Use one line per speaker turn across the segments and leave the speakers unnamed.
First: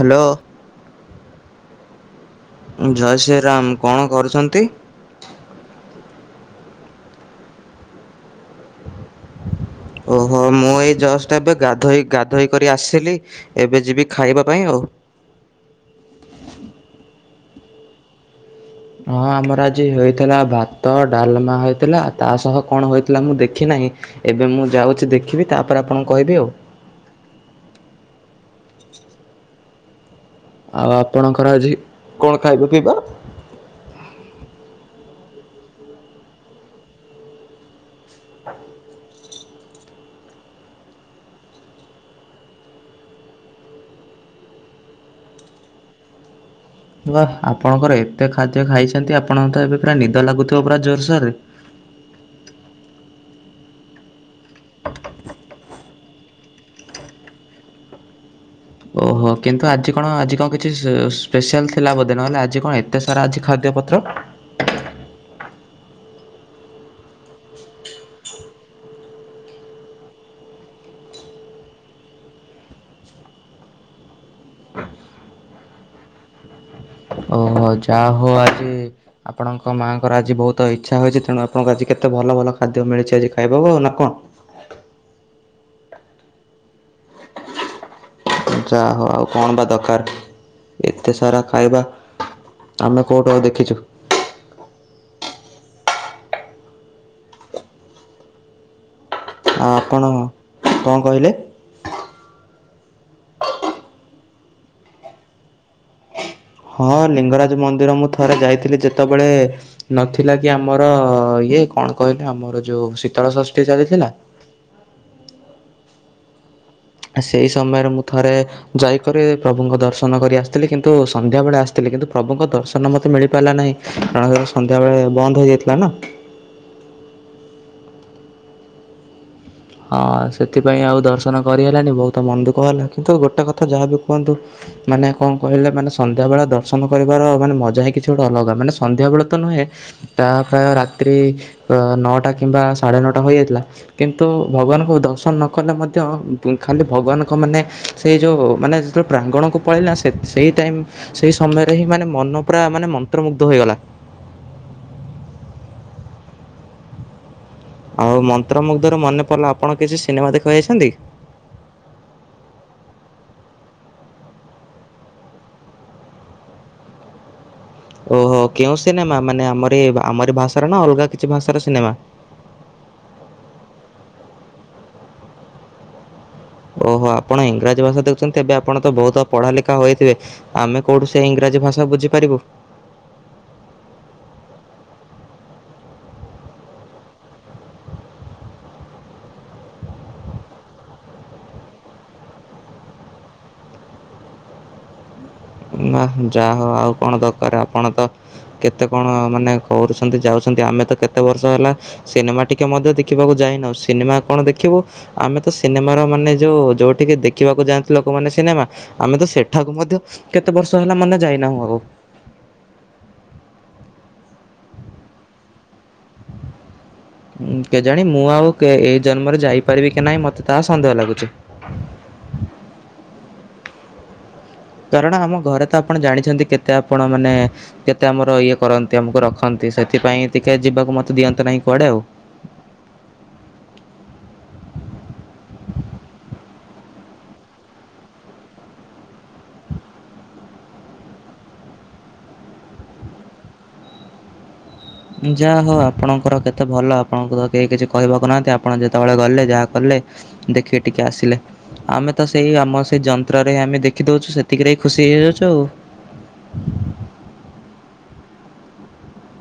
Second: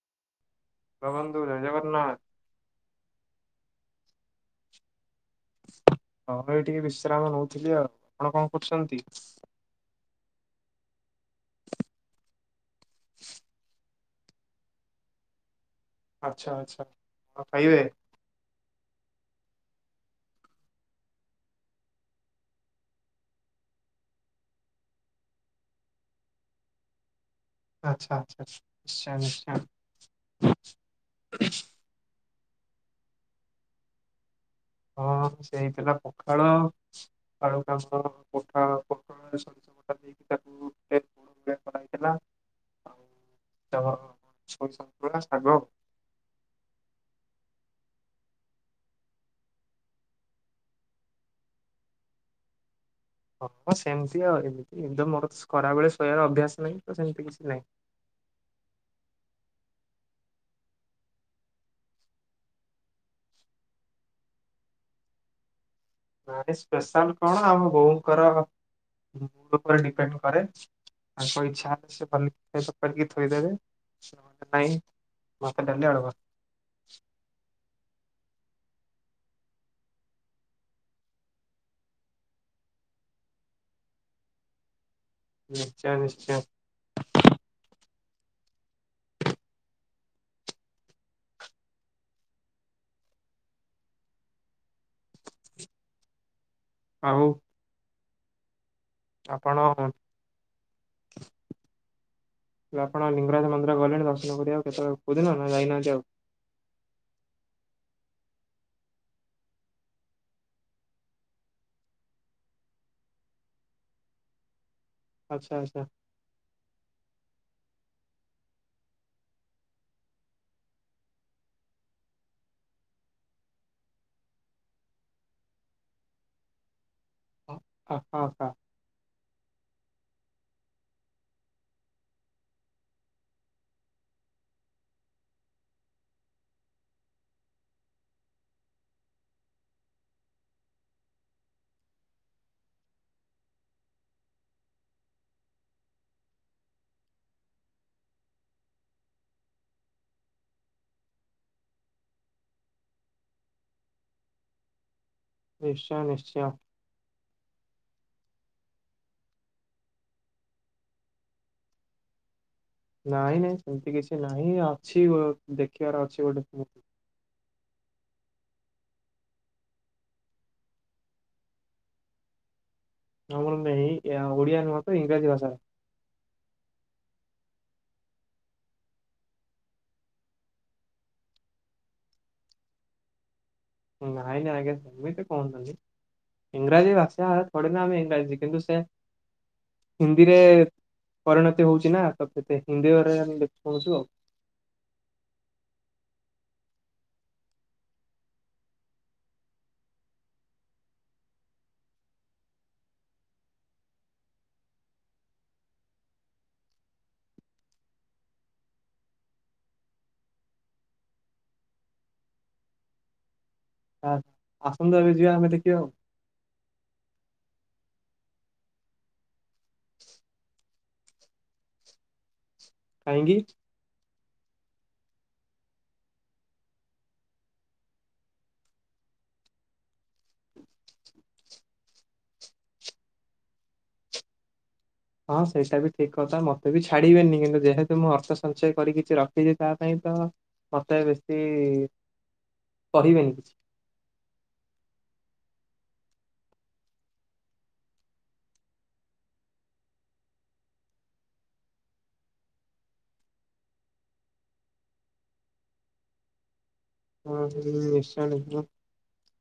Hello.
ହଁ ବନ୍ଧୁ ଜୟ ଜଗନ୍ନାଥ।
ଜୟ ଶ୍ରୀରାମ କଣ କରୁଛନ୍ତି?
ହଁ ଭାଇ ଟିକେ ବିଶ୍ରାମ ନଉଥିଲି ଆଉ ଆପଣ କଣ କରୁଛନ୍ତି?
ଓହୋ ମୁଁ ଏଇ ଜଷ୍ଟ ଏବେ ଗାଧୋଇ ଗାଧୋଇ କରି ଆସିଲି ଏବେ ଯିବି ଖାଇବା ପାଇଁ ଆଉ।
ଆଛା ଆଛା ଖାଇିବେ?
ହଁ ଆମର ଆଜି ହେଇଥିଲା ଭାତ ଡାଲମା ହେଇଥିଲା ତା ସହ କଣ ହେଇଥିଲା ମୁଁ ଦେଖି ନାହିଁ ଏବେ ମୁଁ ଯାଉଛି ଦେଖିବି ତାପରେ ଆପଣଙ୍କୁ କହିବି ଆଉ।
ଆଛା ଆଛା ନିଶ୍ଚୟ ନିଶ୍ଚୟ
ଆଉ ଆପଣଙ୍କର ଆଜି କଣ ଖାଇବ ପିଇବା?
ହଁ ସେ ହେଇଥିଲା ପଖାଳ ପଖାଳକୁ ଆଳୁ [unintelligible] କରା ହେଇଥିଲା [unintelligible] ସୋରିଷ ଶାଗ
ୱା ଆପଣଙ୍କର ଏତେ ଖାଦ୍ୟ ଖାଇଛନ୍ତି ଆପଣଙ୍କ ତ ଏବେ ପୁରା ନିଦ ଲାଗୁଥିବ ପୁରା ଜୋରସୋରରେ
ହଁ ସେମିତି ଆଉ ଏମିତି ନିଦ ମୋର ଖରାବେଳେ ଶୋଇବାର ଅଭ୍ୟାସ ନାହିଁ ତ ସେମିତି କିଛି ନାହିଁ।
ଓହୋ କିନ୍ତୁ ଆଜି କଣ ଆଜି କଣ କିଛି ଅ ସ୍ପେଶାଲ ଥିଲା ବୋଧେ ନହଲେ ଆଜି କଣ ଏତେ ସାରା ଆଜି ଖାଦ୍ୟ ପତ୍ର।
ନାଇଁ ସ୍ପେଶାଲ କଣ ଆମ ବୋଉଙ୍କର ମୁଡ଼ ଉପରେ ଡିପେଣ୍ଡ କରେ ତାଙ୍କ ଇଚ୍ଛା ହେଲେ ସେ ଭଲ କରିକି ଥୋଇଦେବେ ନହେଲେ ନାଇଁ ଭାତ, ଡାଲି, ଆଳୁ ଭର୍ତା।
ଓହୋ ଯା ହଉ ଆଉ ଆଜି ଆପଣଙ୍କ ମାଆଙ୍କର ଆଜି ବହୁତ ଇଚ୍ଛା ହୋଇଛି ତେଣୁ ଆପଣଙ୍କୁ ଆଜି କେତେ ଭଲ ଭଲ ଖାଦ୍ୟ ମିଳିଛି ଆଜି ଖାଇବାକୁ ଆଉ ନା କଣ?
ନିଶ୍ଚୟ ନିଶ୍ଚୟ।
ଯାହା ହଉ ଆଉ କଣ ବା ଦରକାର ଏତେ ସାରା ଖାଇବା ଆମେ କୋଉଠୁ ଆଉ ଦେଖିଛୁ।
ଆଉ।
ଆଉ ଆପଣ କଣ କହିଲେ?
ତାହେଲେ ଆପଣ ଲିଙ୍ଗରାଜ ମନ୍ଦିର ଗଲେଣି ଦର୍ଶନ ଦର୍ଶନ କରିବାକୁ କେତେବେଳ ନା କଉଦିନ ନା ଯାଇନାହାନ୍ତି ଆଉ?
ହଁ ଲିଙ୍ଗରାଜ ମନ୍ଦିର ମୁଁ ଥରେ ଯାଇଥିଲି ଯେତେବେଳେ ନଥିଲା କି ଆମର ଇଏ କଣ କହିଲେ ଆମର ଯୋଉ ଶୀତଳ ଷଷ୍ଠୀ ଚାଲିଥିଲା।
ଆଚ୍ଛା ଆଚ୍ଛା।
ସେଇ ସମୟରେ ମୁଁ ଥରେ ଯାଇକରି ପ୍ରଭୁଙ୍କ ଦର୍ଶନ କରି ଆସିଥିଲି କିନ୍ତୁ ସନ୍ଧ୍ୟା ବେଳେ ଆସିଥିଲି କିନ୍ତୁ ପ୍ରଭୁଙ୍କ ଦର୍ଶନ ମତେ ମିଳିପାରିଲା ନାହିଁ କାରଣ ସନ୍ଧ୍ୟାବେେଳେ ବନ୍ଦ ହେଇଯାଇଥିଲା ନା।
ଆଚ୍ଛା ଆଚ୍ଛା।
ହଁ ସେଥିପାଇଁ ଆଉ ଦର୍ଶନ କରିହେଲାନି ବହୁତ ମନ ଦୁଃଖ ହେଲା କିନ୍ତୁ ଗୋଟେ କଥା ଯାହାବି କୁହନ୍ତୁ ମାନେ କଣ କହିଲେ ମାନେ ସନ୍ଧ୍ୟାବେଳେ ଦର୍ଶନ କରିବାର ମାନେ ମଜା ହିଁ କିଛି ଗୋଟେ ଅଲଗା ମାନେ ସନ୍ଧ୍ୟାବେଳେ ତ ନୁହେଁ ସେଟା ପ୍ରାୟ ରାତ୍ରି ନଅଟା କିମ୍ବା ସାଢ଼େ ନଅଟା ହୋଇଯାଇଥିଲା କିନ୍ତୁ ତ ଭଗବାନଙ୍କୁ ଦର୍ଶନ ନ କଲେ ମଧ୍ୟ ଖାଲି ଭଗବାନଙ୍କ ମାନେ ସେଇ ଯୋଉ ମାନେ ଯେତେବେଳେ ପ୍ରାଙ୍ଗଣକୁ ପଳେଇଲା ସେଇ ଟାଇମ ସେଇ ସମୟରେ ହିଁ ମାନେ ମନ ପୁରା ମାନେ ମନ୍ତ୍ରମୁଗ୍ଧ ହେଇଗଲା।
ନିଶ୍ଚୟ ନିଶ୍ଚୟ।
ଆଉ ମନ୍ତ୍ରମୁୁଗ୍ଧରୁ ମନେ ପଡିଲା ଆପଣ କିଛି ସିନେମା ଦେଖବାକୁ ଯାଇଛନ୍ତି?
ନାଇଁ ନାଇଁ ସେମିତି କିଛି ନାହିଁ ଅଛି ଦେଖିବାର ଅଛି ଗୋଟେ ଫିଲ୍ମ।
ଓହୋ କେଉଁ ସିନେମା ମାନେ ଆମରି ଆମରି ଭାଷାର ନା ଅଲଗା କିଛି ଭାଷାର ସିନେମା?
ଆମର ନାହିଁ ଓଡ଼ିଆ ନୁହ ତ ଇଂରାଜୀ ଭାଷା।
ଓହୋ ଆପଣ ଇଂରାଜୀ ଭାଷା ଦେଖୁଛନ୍ତି ଏବେ ଆପଣ ତ ବହୁତ ପଢା ଲେଖା ହୋଇଥିବେ ଆମେ କୋଉଠୁ ସେ ଇଂରାଜୀ ଭାଷା ବୁଝିପାରିବୁ।
ନାଇଁ ନାଇଁ ଆଜ୍ଞା ସେମିତି କୁହନ୍ତୁନି ଇଂରାଜୀ ଭାଷା ଥୋଡି ନା ଆମେ ଇଂରାଜୀ କିନ୍ତୁ ସେ ହିନ୍ଦୀରେ ପରିଣତି ହଉଛି ନା ତ ସେ ହିନ୍ଦୀରେ ଦେଖୁ ଶୁଣୁଛୁ ଆଉ।
ବା ଯାହା ହ ଆଉ କଣ ଦରକାର ଆପଣ ତ କେତେ କଣ ମାନେ କରୁଛନ୍ତି ଯାଉଛନ୍ତି ଆମେ ତ କେତେ ବର୍ଷ ହେଲା ସିନେମା ଟିକେ ମଧ୍ୟ ଦେଖିବାକୁ ଯାଇନାହୁଁ ସିନେମା କଣ ଦେଖିବୁ ଆମେ ତ ସିନେମାର ମାନେ ଯୋଉ ଯୋଉଠିକି ଦେଖିବାକୁ ଯାଆନ୍ତି ଲୋକମାନୋନ ସିନେମା ଆମେ ତ ସେଠାକୁ ମଧ୍ୟ କେତେ ବର୍ଷ ହେଲା ମାନେ ଯାଇନାହୁଁ ଆଉ।
ସାର୍ ଆସନ୍ତୁ ଏବେ ଯିବା ଆମେ ଦେଖିବା ଆଉ।
ହୁଁ କେଜାଣ ମୁଁ ଆଉ ଏଇ ଜନ୍ମରେ ଯାଇପାରିବି କି ନାହିଁ ମତେ ତାହା ସନ୍ଦେହ ଲାଗୁଛି।
କାହିଁକି?
କାରଣ ଆମ ଘରେ ତ ଆପଣ ଜାଣିଛନ୍ତି କେତେ ଆପଣ ମାନେ କେତେ ଆମର ଇଏ କରନ୍ତି ଆମକୁ ରଖନ୍ତି ସେଥିପାଇଁ ଟିକେ ଯିବାକୁ ମତେ ଦିଅନ୍ତୁ ନାହିଁ କୁଆଡେ ଆଉ।
ହଁ ସେଇଟା ବି ଠିକ କଥା ମତେ ବି ଛାଡିବେନି କିନ୍ତୁ ଯେହେତୁ ମୁଁ ଅର୍ଥ ସଞ୍ଚୟ କରି କିଛି ରଖିଛି ତା ପାଇଁ ତ ମତେ ବେଶୀ କହିବେନି କିଛି।
ଯାହା ହଉ ଆପଣଙ୍କର କେତେ ଭଲ ଆପଣଙ୍କୁ ତ କେହି କିଛି କହିବାକୁ ନାହାନ୍ତି ଆପଣ ଯେତେବେଳେ ଗଲେ ଯାହା କଲେ ଦେଖିକି ଟିକେ ଆସିଲେ। ଆମେ ତ ସେଇ ଆମ ସେଇ ଯନ୍ତ୍ରରେ ହିଁ ଆମେ ଦେଖିଦଉଛୁ ସେତିକିରେ ହଁ ଖୁସି ହେଇଯାଉଛୁ ଆଉ।
ହଁ ନିଶ୍ଚୟ ନିଶ୍ଚୟ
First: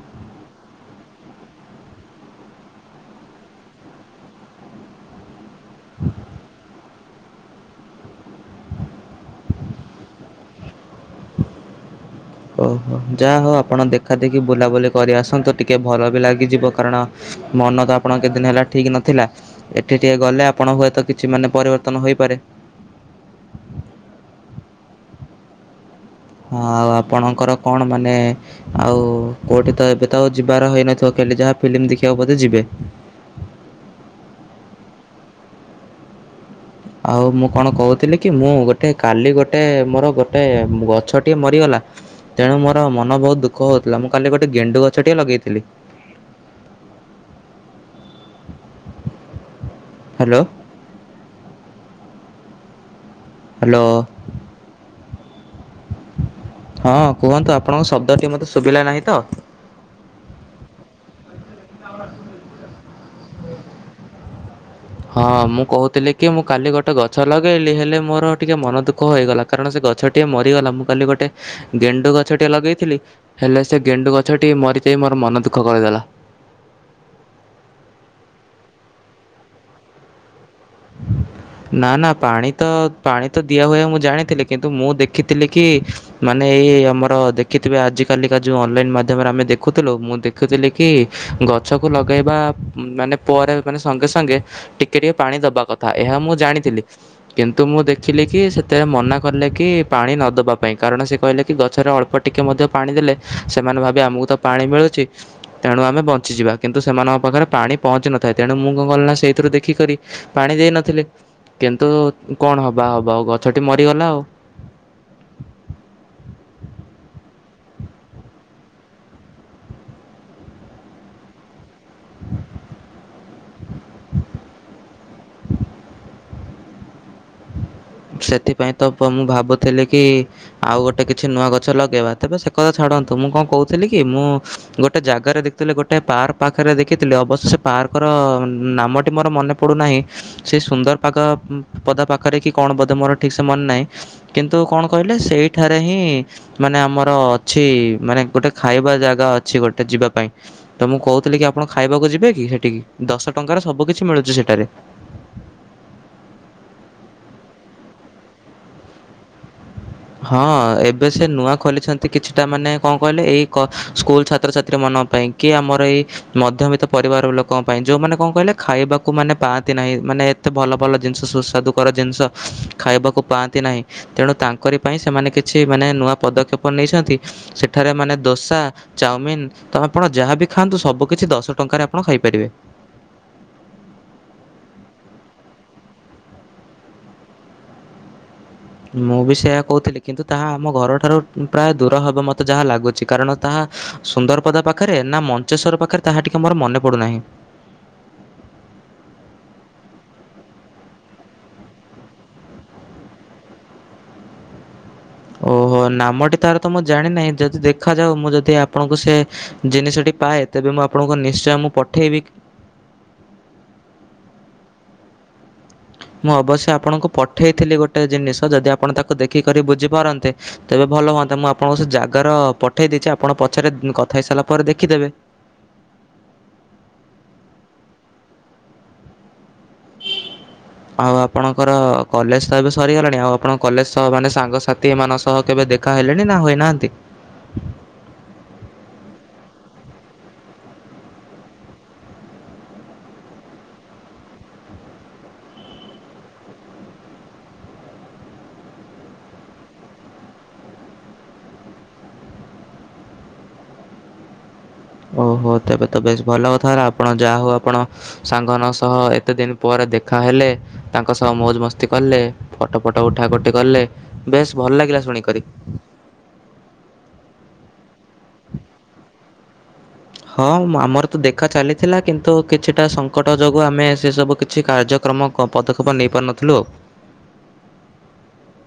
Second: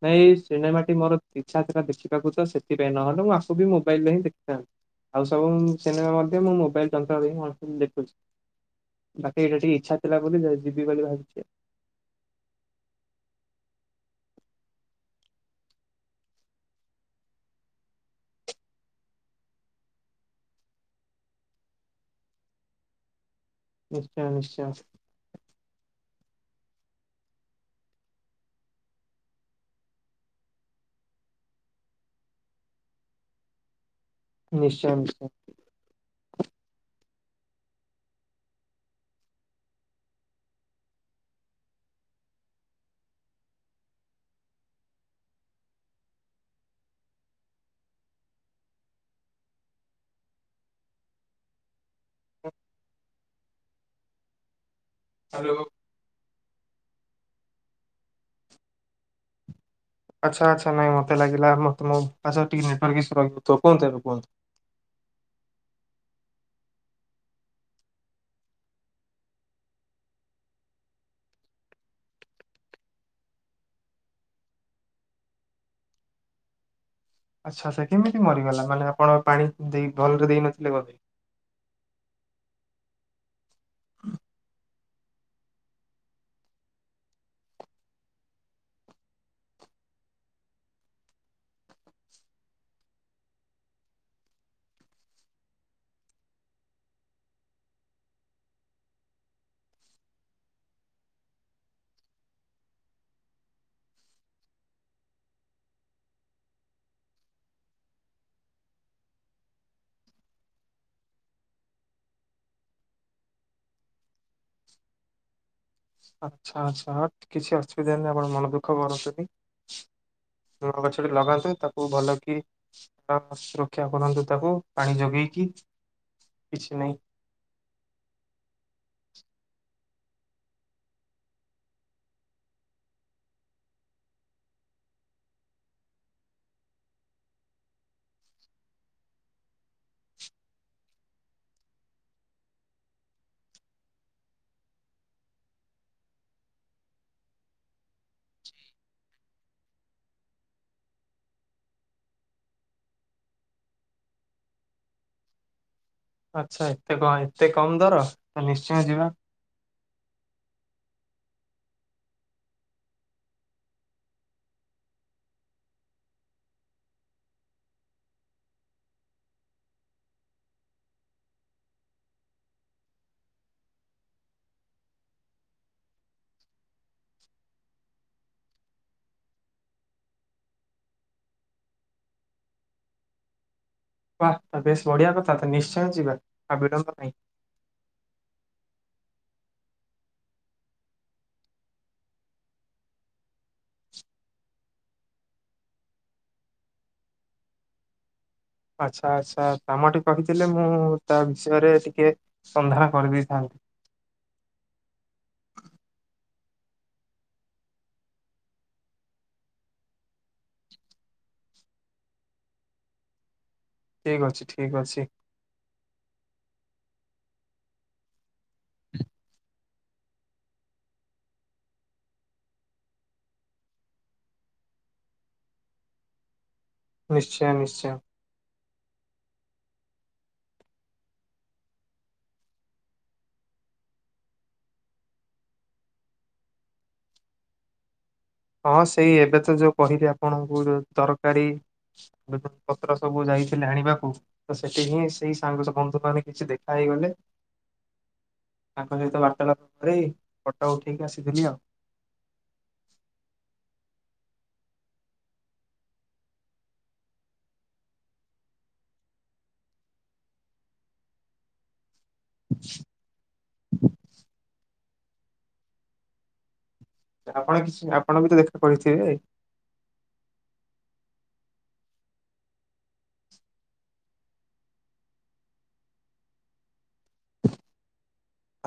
ନାଇଁ ଏହି ସିନେମାଟି ମୋର ଇଚ୍ଛା ଥିଲା ଦେଖିବାକୁ ତ ସେଥିପାଇଁ ନହେଲେ ମୁଁ ଆକୁ ବି ମୋବାଇଲରେ ହିଁ ଦେଖିଥାନ୍ତି ଆଉ ସବୁ ସିନେମା ମଧ୍ୟ ମୁଁ ମୋବାଇଲ ତାଙ୍କ ଆଡେ ହିଁ ମୁଁ [unintelligible] ଦେଖୁଛି, ବାକି ଏଇଟା ଟିକେ ଇଚ୍ଛା ଥିଲା ବୋଲି ଯାଇ ଯିବି ବୋଲି ଭାବିଛି ଆ
ଓହୋ ଯାହା ହଉ ଆପଣ ଦେଖା ଦେଖି ବୁଲା ବୁଲି କରି ଆସନ୍ତୁ ଟିକେ ଭଲ ବି ଲାଗିଯିବ କାରଣ ମନ ତ ଆପଣଙ୍କ କେତେ ଦିନ ହେଲା ଠିକ୍ ନଥିଲା, ଏଠି ଟିକେ ଗଲେ ଆପଣ ହୁଏତ କିଛି ମାନେ ପରିବର୍ତ୍ତନ ହେଇପାରେ।
ନିଶ୍ଚୟ ନିଶ୍ଚୟ।
ହଁ ଆଉ ଆପଣଙ୍କର କଣ ମାନେ ଏ ଆଉ ଉ କୋଉଠି ତ ଏବେ ତ ଆଉ ଯିବାର ହୋଇନଥିବ କାଲି ଯାହା ଫିଲ୍ମ ଦେଖିଆକୁ ବୋଧେ ଯିବେ।
ନିଶ୍ଚୟ ନିଶ୍ଚୟ।
ଆଉ ମୁଁ କଣ କହୁଥିଲି କି, ମୁଁ ଗୋଟେ କାଲି ଗୋଟେ ମୋର ଗୋଟେ ଗଛଟିଏ ମରିଗଲା ତେଣୁ ମୋର ମନ ବହୁତ ଦୁଃଖ ହଉଥିଲା ମୁଁ କାଲି ଗୋଟେ ଗେଣ୍ଡୁ ଗଛଟିଏ ଲଗେଇଥିଲି। ହାଲୋ।
ହୁଁ।
ହାଲୋ।
ହାଲୋ।
ହଁ କୁହନ୍ତୁ ଆପଣଙ୍କ ଶବ୍ଦ ଟିକେ ମୋତେ ଶୁଭିଲା ନାହିଁ ତ।
ଆଚ୍ଛା ଆଚ୍ଛା ନାଇ ମତେ ଲାଗିଲା ମତେ ମୋ [unintelligible] ତ କହନ୍ତୁ ଏବେ କୁହନ୍ତୁ।
ହଁ ମୁଁ କହୁଥୁଲି କି ମୁଁ କାଲି ଗୋଟେ ଗଛ ଲଗେଇଲି ହେଲେ ମୋର ଟିକେ ମନ ଦୁଃଖ ହୋଇଗଲା କାରଣ ସେ ଗଛଟିଏ ମରିଗଲା। ମୁଁ କାଲି ଗୋଟେ ଗେଣ୍ଡୁ ଗଛ ଟିକେ ଲଗେଇଥିଲି ହେଲେ ସେ ଗେଣ୍ଡୁ ଗଛଟି ମରି ଯାଇ ମୋର ମନ ଦୁଃଖ କରିଦେଲା।
ଆଚ୍ଛା ସେ କେମିତି ମରିଗଲା ମାନେ ଆପଣ ପାଣି ଦେଇ ଭଲରେ ଦେଇନ
ନା ନା ପାଣି ତ ପାଣି। ତ ଦିଆ ହୁଏ ମୁଁ ଜାଣିଥିଲି କିନ୍ତୁ ମୁଁ ଦେଖିଥିଲି କି ଇ ମାନେ ଏ ଆମର ଦେଖିଥିବେ ଆଜିକାଲି କା ଯୋଉ ଅନଲାଇନ ମାଧ୍ୟମରେ ଆମେ ଦେଖୁଥୁଲୁ ମୁଁ ଦେଖୁଥିଲି କି ଗଛକୁ ଲଗେଇବା ଆ ମାନେ ପରେ ମାନେ ସଙ୍ଗେ ସାଙ୍ଗେ ଟିକେ ଟିକେ ପାଣି ଦେବା କଥା ଏହା ମୁଁ ଜାଣିଥିଲି କିନ୍ତୁ ମୁଁ ଦେଖିଲି କି ସେତେଳେ ମନା କଲେ କି ପାଣି ନ ଦେବା ପାଇଁ କାରଣ ସେ କହିଲେ କି ଗଛରେ ଅଳ୍ପ ଟିକେ ମଧ୍ୟ ପାଣି ଦେଲେ ସେମାନେ ଭାବିବେ ଆମକୁ ତ ପାଣି ମିଳୁଚି ତେଣୁ ଆମେ ବଞ୍ଚିଯିବା କିନ୍ତୁ ସେମାନଙ୍କ ପାଖରେ ପାଣି ପହଞ୍ଚିି ନଥାଏ ତେଣୁ ମୁଁ କଣ କଲି ନା ସେଇଥିରୁ ଦେଖିକରି ପାଣି ଦେଇ ନଥିଲି କିନ୍ତୁ କଣ ହବା ହବ ଆଉ ଗଛଟି ମରିଗଲା ଆଉ।
ଆଚ୍ଛା ଆଚ୍ଛା ହଟ୍ କିଛି ଅସୁବିଧା ନାହିଁ ଆପଣ ମନ ଦୁଃଖ କରନ୍ତୁନି ଗଛଟି ଲଗାନ୍ତୁ ତା ଖୁବ୍ ଭଲ କି ଆ ସୁରକ୍ଷା କରନ୍ତୁ ତାକୁ ପାଣି ଯୋଗେଇକି। କିଛି ନାହିଁ।
ସେଥିପାଇଁ ତ ପ ମୁଁ ଭାବୁଥିଲି କି ଇ ଆଉ ଗୋଟେ କିଛି ନୂଆ ଗଛ ଲଗେଇବା। ତେବେ ସେ କଥା ଛାଡ଼ନ୍ତୁ ମୁଁ କଣ କହୁଥିଲି କି ମୁଁ ଗୋଟେ ଜାଗାରେ ଦେଖିଥିଲି ଗୋଟେ ପାର୍କ ପାଖରେ ଦେଖିଥିଲି ଅବଶ୍ୟ ପାର୍କ ର ଅ ନାମଟି ମୋର ମନେ ପଡୁନାହିଁ ସେ ସୁନ୍ଦର ପାଗ ମ୍ ପଦା ପାଖରେ କି କଣ ବୋଧେ ମୋର ଠିକ୍ ସେ ମନେ ନାହିଁ। କିନ୍ତୁ କଣ କହିଲେ ସେଇଠାରେ ହିଁ ମାନେ ଆମର ଅଛି ଇ ମାନେ ଗୋଟେ ଖାଇବା ଜାଗା ଅଛି ଗୋଟେ ଯିବା ପାଇଁ ତ ମୁଁ କହୁଥିଲି କି ଆପଣ ଖାଇବାକୁ ଯିବେ କି? ସେଠିକି ଦଶ ଟଙ୍କାର ସବୁ କିଛି ମିଳୁଛି ସେଠାରେ।
ଆଚ୍ଛା ଏତେ କ ଏତେ କମ୍ ଦର ନିଶ୍ଚୟ ଯିବା।
ହଁ ଏବେ ସେ ନୂଆ ଖୋଲିଛନ୍ତି କିଛିଟା ମାନେ କଣ କହିଲେ ଏଇ କ ସ୍କୁଲ ଛାତ୍ରଛାତ୍ରୀ ମାନଙ୍କ ପାଇଁ କି ଆମର ଏ ମଧ୍ୟବିତ୍ତ ପରିବାର ଲୋକଙ୍କ ପାଇଁ ଯଉଁମାନେ କଣ କହିଲେ ଖାଇବାକୁ ମାନେ ପାଆନ୍ତି ନାହିଁ ମାନେ ଏତେ ଭଲ ଭଲ ଜିନିଷ ସୁସ୍ୱାଦୁକର ଜିନିଷ ଖାଇବାକୁ ପାଆନ୍ତି ନାହିଁ ତେଣୁ ତାଙ୍କରି ପାଇଁ ସେମାନେ କିଛି ମାନେ ନୂଆ ପଦକ୍ଷେପ ନେଇଛନ୍ତି ସେଠାରେ ମାନେ ଦୋସା, ଚାଉମିନ୍ ତ ଆପଣ ଯାହାବି ଖାଆନ୍ତୁ ସବୁ କିଛି ଦଶ ଟଙ୍କାରେ ଆପଣ ଖାଇପାରିବେ।
ୱାହ୍ ପ ବେଶ୍ ବଢିଆ କଥା ତ ନିଶ୍ଚୟ ଯିବା ଆଉ ବିଳମ୍ବ ନାହିଁ।
ମୁଁ ବି ସେୟା କହୁଥିଲି କିନ୍ତୁ ତାହା ଆମ ଘରଠାରୁ ପ୍ରାୟ ଦୂର ହବ ମୋତେ ଯାହା ଲାଗୁଚି କାରଣ ତାହା ସୁନ୍ଦରପଦା ପାଖରେ ନା ମଞ୍ଚେଶ୍ଵର ପାଖରେ ତାହା ଟିକେ ମୋର ମନେ ପଡ଼ୁନାହିଁ।
ଆଚ୍ଛା ଆଚ୍ଛା, ନାମଟି କହିଥିଲେ ମୁଁ ତା ବିଷୟରେ ଟିକେ ସନ୍ଧାନ କରି ଦେଇଥାନ୍ତି।
ଓହୋ ନାମଟି ତାର ତ ମୁଁ ଜାଣିନାହିଁ ଯଦି ଦେଖାଯାଉ ମୁଁ ଯଦି ଆପଣଙ୍କୁ ସେ ଜିନିଷଟି ପାଏ ତେବେ ମୁଁ ଆପଣଙ୍କୁ ନିଶ୍ଚୟ ମୁଁ ପଠେଇବି।
ଠିକ୍ ଅଛି ଠିକ୍ ଅଛି।
ମୁଁ ଅବଶ୍ୟ ଆପଣଙ୍କୁ ପଠେଇଥିଲି ଗୋଟେ ଜିନିଷ। ତ ଯଦି ଆପଣ ତାକୁ ଦେଖିକରି ବୁଝି ପାରନ୍ତେ ତେବେ ଭଲ ହୁଅନ୍ତା ମୁଁ ଆପଣଙ୍କୁ ସେ ଜାଗାର ଅ ପଠେଇ ଦେଇଚି ଆପଣ ପଛରେ କଥା ହେଇ ସାରିଲା ପରେ ଦେଖିଦେବେ।
ନିଶ୍ଚୟ ନିଶ୍ଚୟ।
ଆଉ ଆପଣଙ୍କର ଅ କଲେଜ ତ ଏବେ ସରି ଗଲାଣି ଆଉ ଆପଣଙ୍କ କଲେଜ ସହ ମାନେ ସାଙ୍ଗସାଥି ମାନଙ୍କ ସହ କେବେ ଦେଖା ହେଲେଣି ନା ହୋଇନାହାନ୍ତି?
ହଁ ସେଇ ଏବେ ତ ଯୋଉ କହିଲି ଆପଣଙ୍କୁ ଯୋଉ ତରକାରୀ ପତ୍ର ସବୁ ଯାଇଥିଲି ଆଣିବାକୁ ତ ସେଠି ହିଁ ସେଇ ସାଙ୍ଗ ସହ ବନ୍ଧୁ ମାନେ କିଛି ଦେଖା ହେଇଗଲେ ତାଙ୍କ ସହିତ ବାର୍ତାଳାପ କରି ଫୋଟା ଉଠିଇକି ଆସିଥିଲି ଆଉ।
ଓହୋ ତେବେ ତ ବେଶ ଭଲ କଥା ହେଲା ଆପଣ ଯାହା ହଉ ଆପଣ ସାଙ୍ଗ ମାନଙ୍କ ସହ ଏତେ ଦିନ ପରେ ଦେଖା ହେଲେ ତାଙ୍କ ସହ ମୌଜ ମସ୍ତି କଲେ ଫଟୋ ଫଟୋ ଉଠା ଉଠି କଲେ ବେଶ ଭଲ ଲାଗିଲା। ଶୁଣି କରି।
ଆପଣ କିଛି ଆପଣ ବି ତ ଦେଖା କରିଥିବେ
ହଁ ଆମର ତ ଦେଖା ଚାଲିଥିଲା କିନ୍ତୁ କିଛିଟା ସଙ୍କଟ ଯୋଗୁ ଆମେ ସେ ସବୁ କିଛି କାର୍ଯ୍ୟକ୍ରମ ପଦକ୍ଷେପ ନେଇ ପାରୁନଥିଲୁ ଆଉ।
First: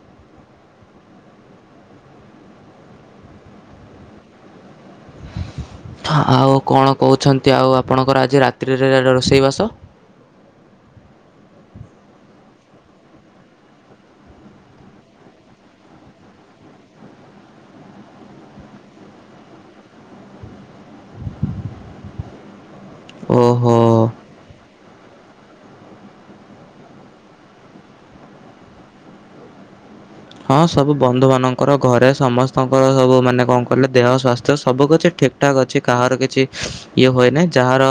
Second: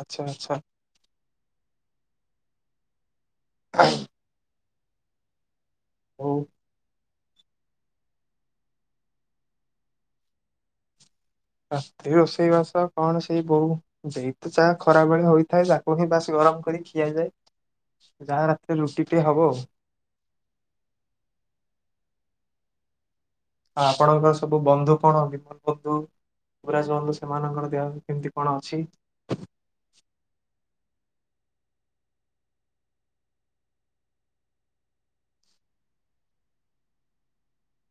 ଆଛା ଆଛା। [unintelligible] ହଉ
[unintelligible] ଆଉ କଣ କହୁଛ ଆଉ ଆପଣଙ୍କର ଆଜି ରାତ୍ରୀରେ ରୋଷେଇବାସ
ରାତିରେ ରୋଷେଇ ବାସ କଣ ସେଇ ବୋଉ ଯତ ଚାହା ଖରା ଭଳିଆ ହୋଇଥାଏ ତାକୁ ହିଁ ବାସି ଗରମ କରି ଖିଆଯାଏ। ଯାହା ରାତିରେ ରୁଟି ଟେ ହବ ଆଉ।
ଓହୋ
ଆପଣଙ୍କ ସବୁ ବନ୍ଧୁ କଣ ବିମଲ ବନ୍ଧୁ ଯୁବରାଜ ବନ୍ଧୁ ସେମାନଙ୍କର ଦେହ କେମିତି କଣ ଅଛି?
ହଁ ସବୁ ବନ୍ଧୁ ମାନଙ୍କର ଘରେ ସମସ୍ତଙ୍କର ସବୁ ମାନେ କଣ କଲେ ଦେହ ସ୍ୱାସ୍ଥ୍ୟ ସବୁ କିଛି ଠିକ ଠାକ୍ ଅଛି। କାହାର କିଛି ଇଏ ହୁଏ ନାହିଁ। ଯାହାର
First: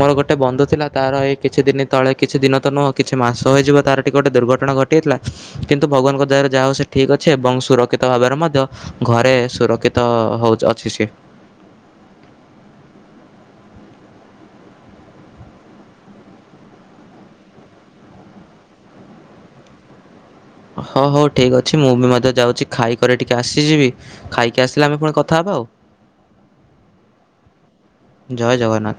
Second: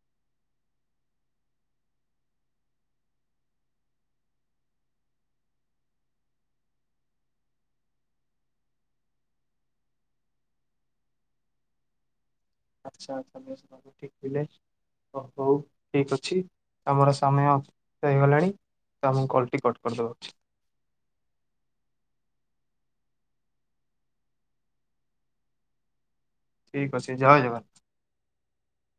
ମୋର ଗୋଟେ ବନ୍ଧୁ ଥିଲା ତାର ଏଇ କିଛି ଦିନ ତଳେ କିଛି ଦିନ ତ ନୁହଁ କିଛି ମାସ ହୋଇ ଯିବ ତାର ଟିକେ ଗୋଟେ ଦୁର୍ଘଟଣା ଘଟିଯାଇଥିଲା। କିନ୍ତୁ ଭଗବାନଙ୍କ ଦୟାରୁ ଯାହା ହଉ ସେ ଠିକ ଅଛି ଏବଂ ସୁରକ୍ଷିତ ଭାବରେ ମଧ୍ୟ ଘରେ ସୁରକ୍ଷିତ ହଉ ଅଛି ସିଏ
ଆଚ୍ଛା ଆଛା ଠିକ ଥିଲେ ହଉ ଠିକ ଅଛି ଆମର ସମୟ ହେଇଗଲାଣି ତ ଆମକୁ କଲ ଟି କଟ କରିଦବା ଉଚିତ୍।
ହଁ ହଉ ଠିକ୍ ଅଛି। ମୁଁ ବି ମଧ୍ୟ ଯାଉଛି ଖାଇକରି ଟିକେ ଆସିଯିବି। ଖାଇକି ଆସିଲେ ଆମେ ପୁଣି କଥାହବା ଆଉ।
ଠିକ ଅଛି ଜୟ ଜଗ
ଜୟ ଜଗନ୍ନାଥ।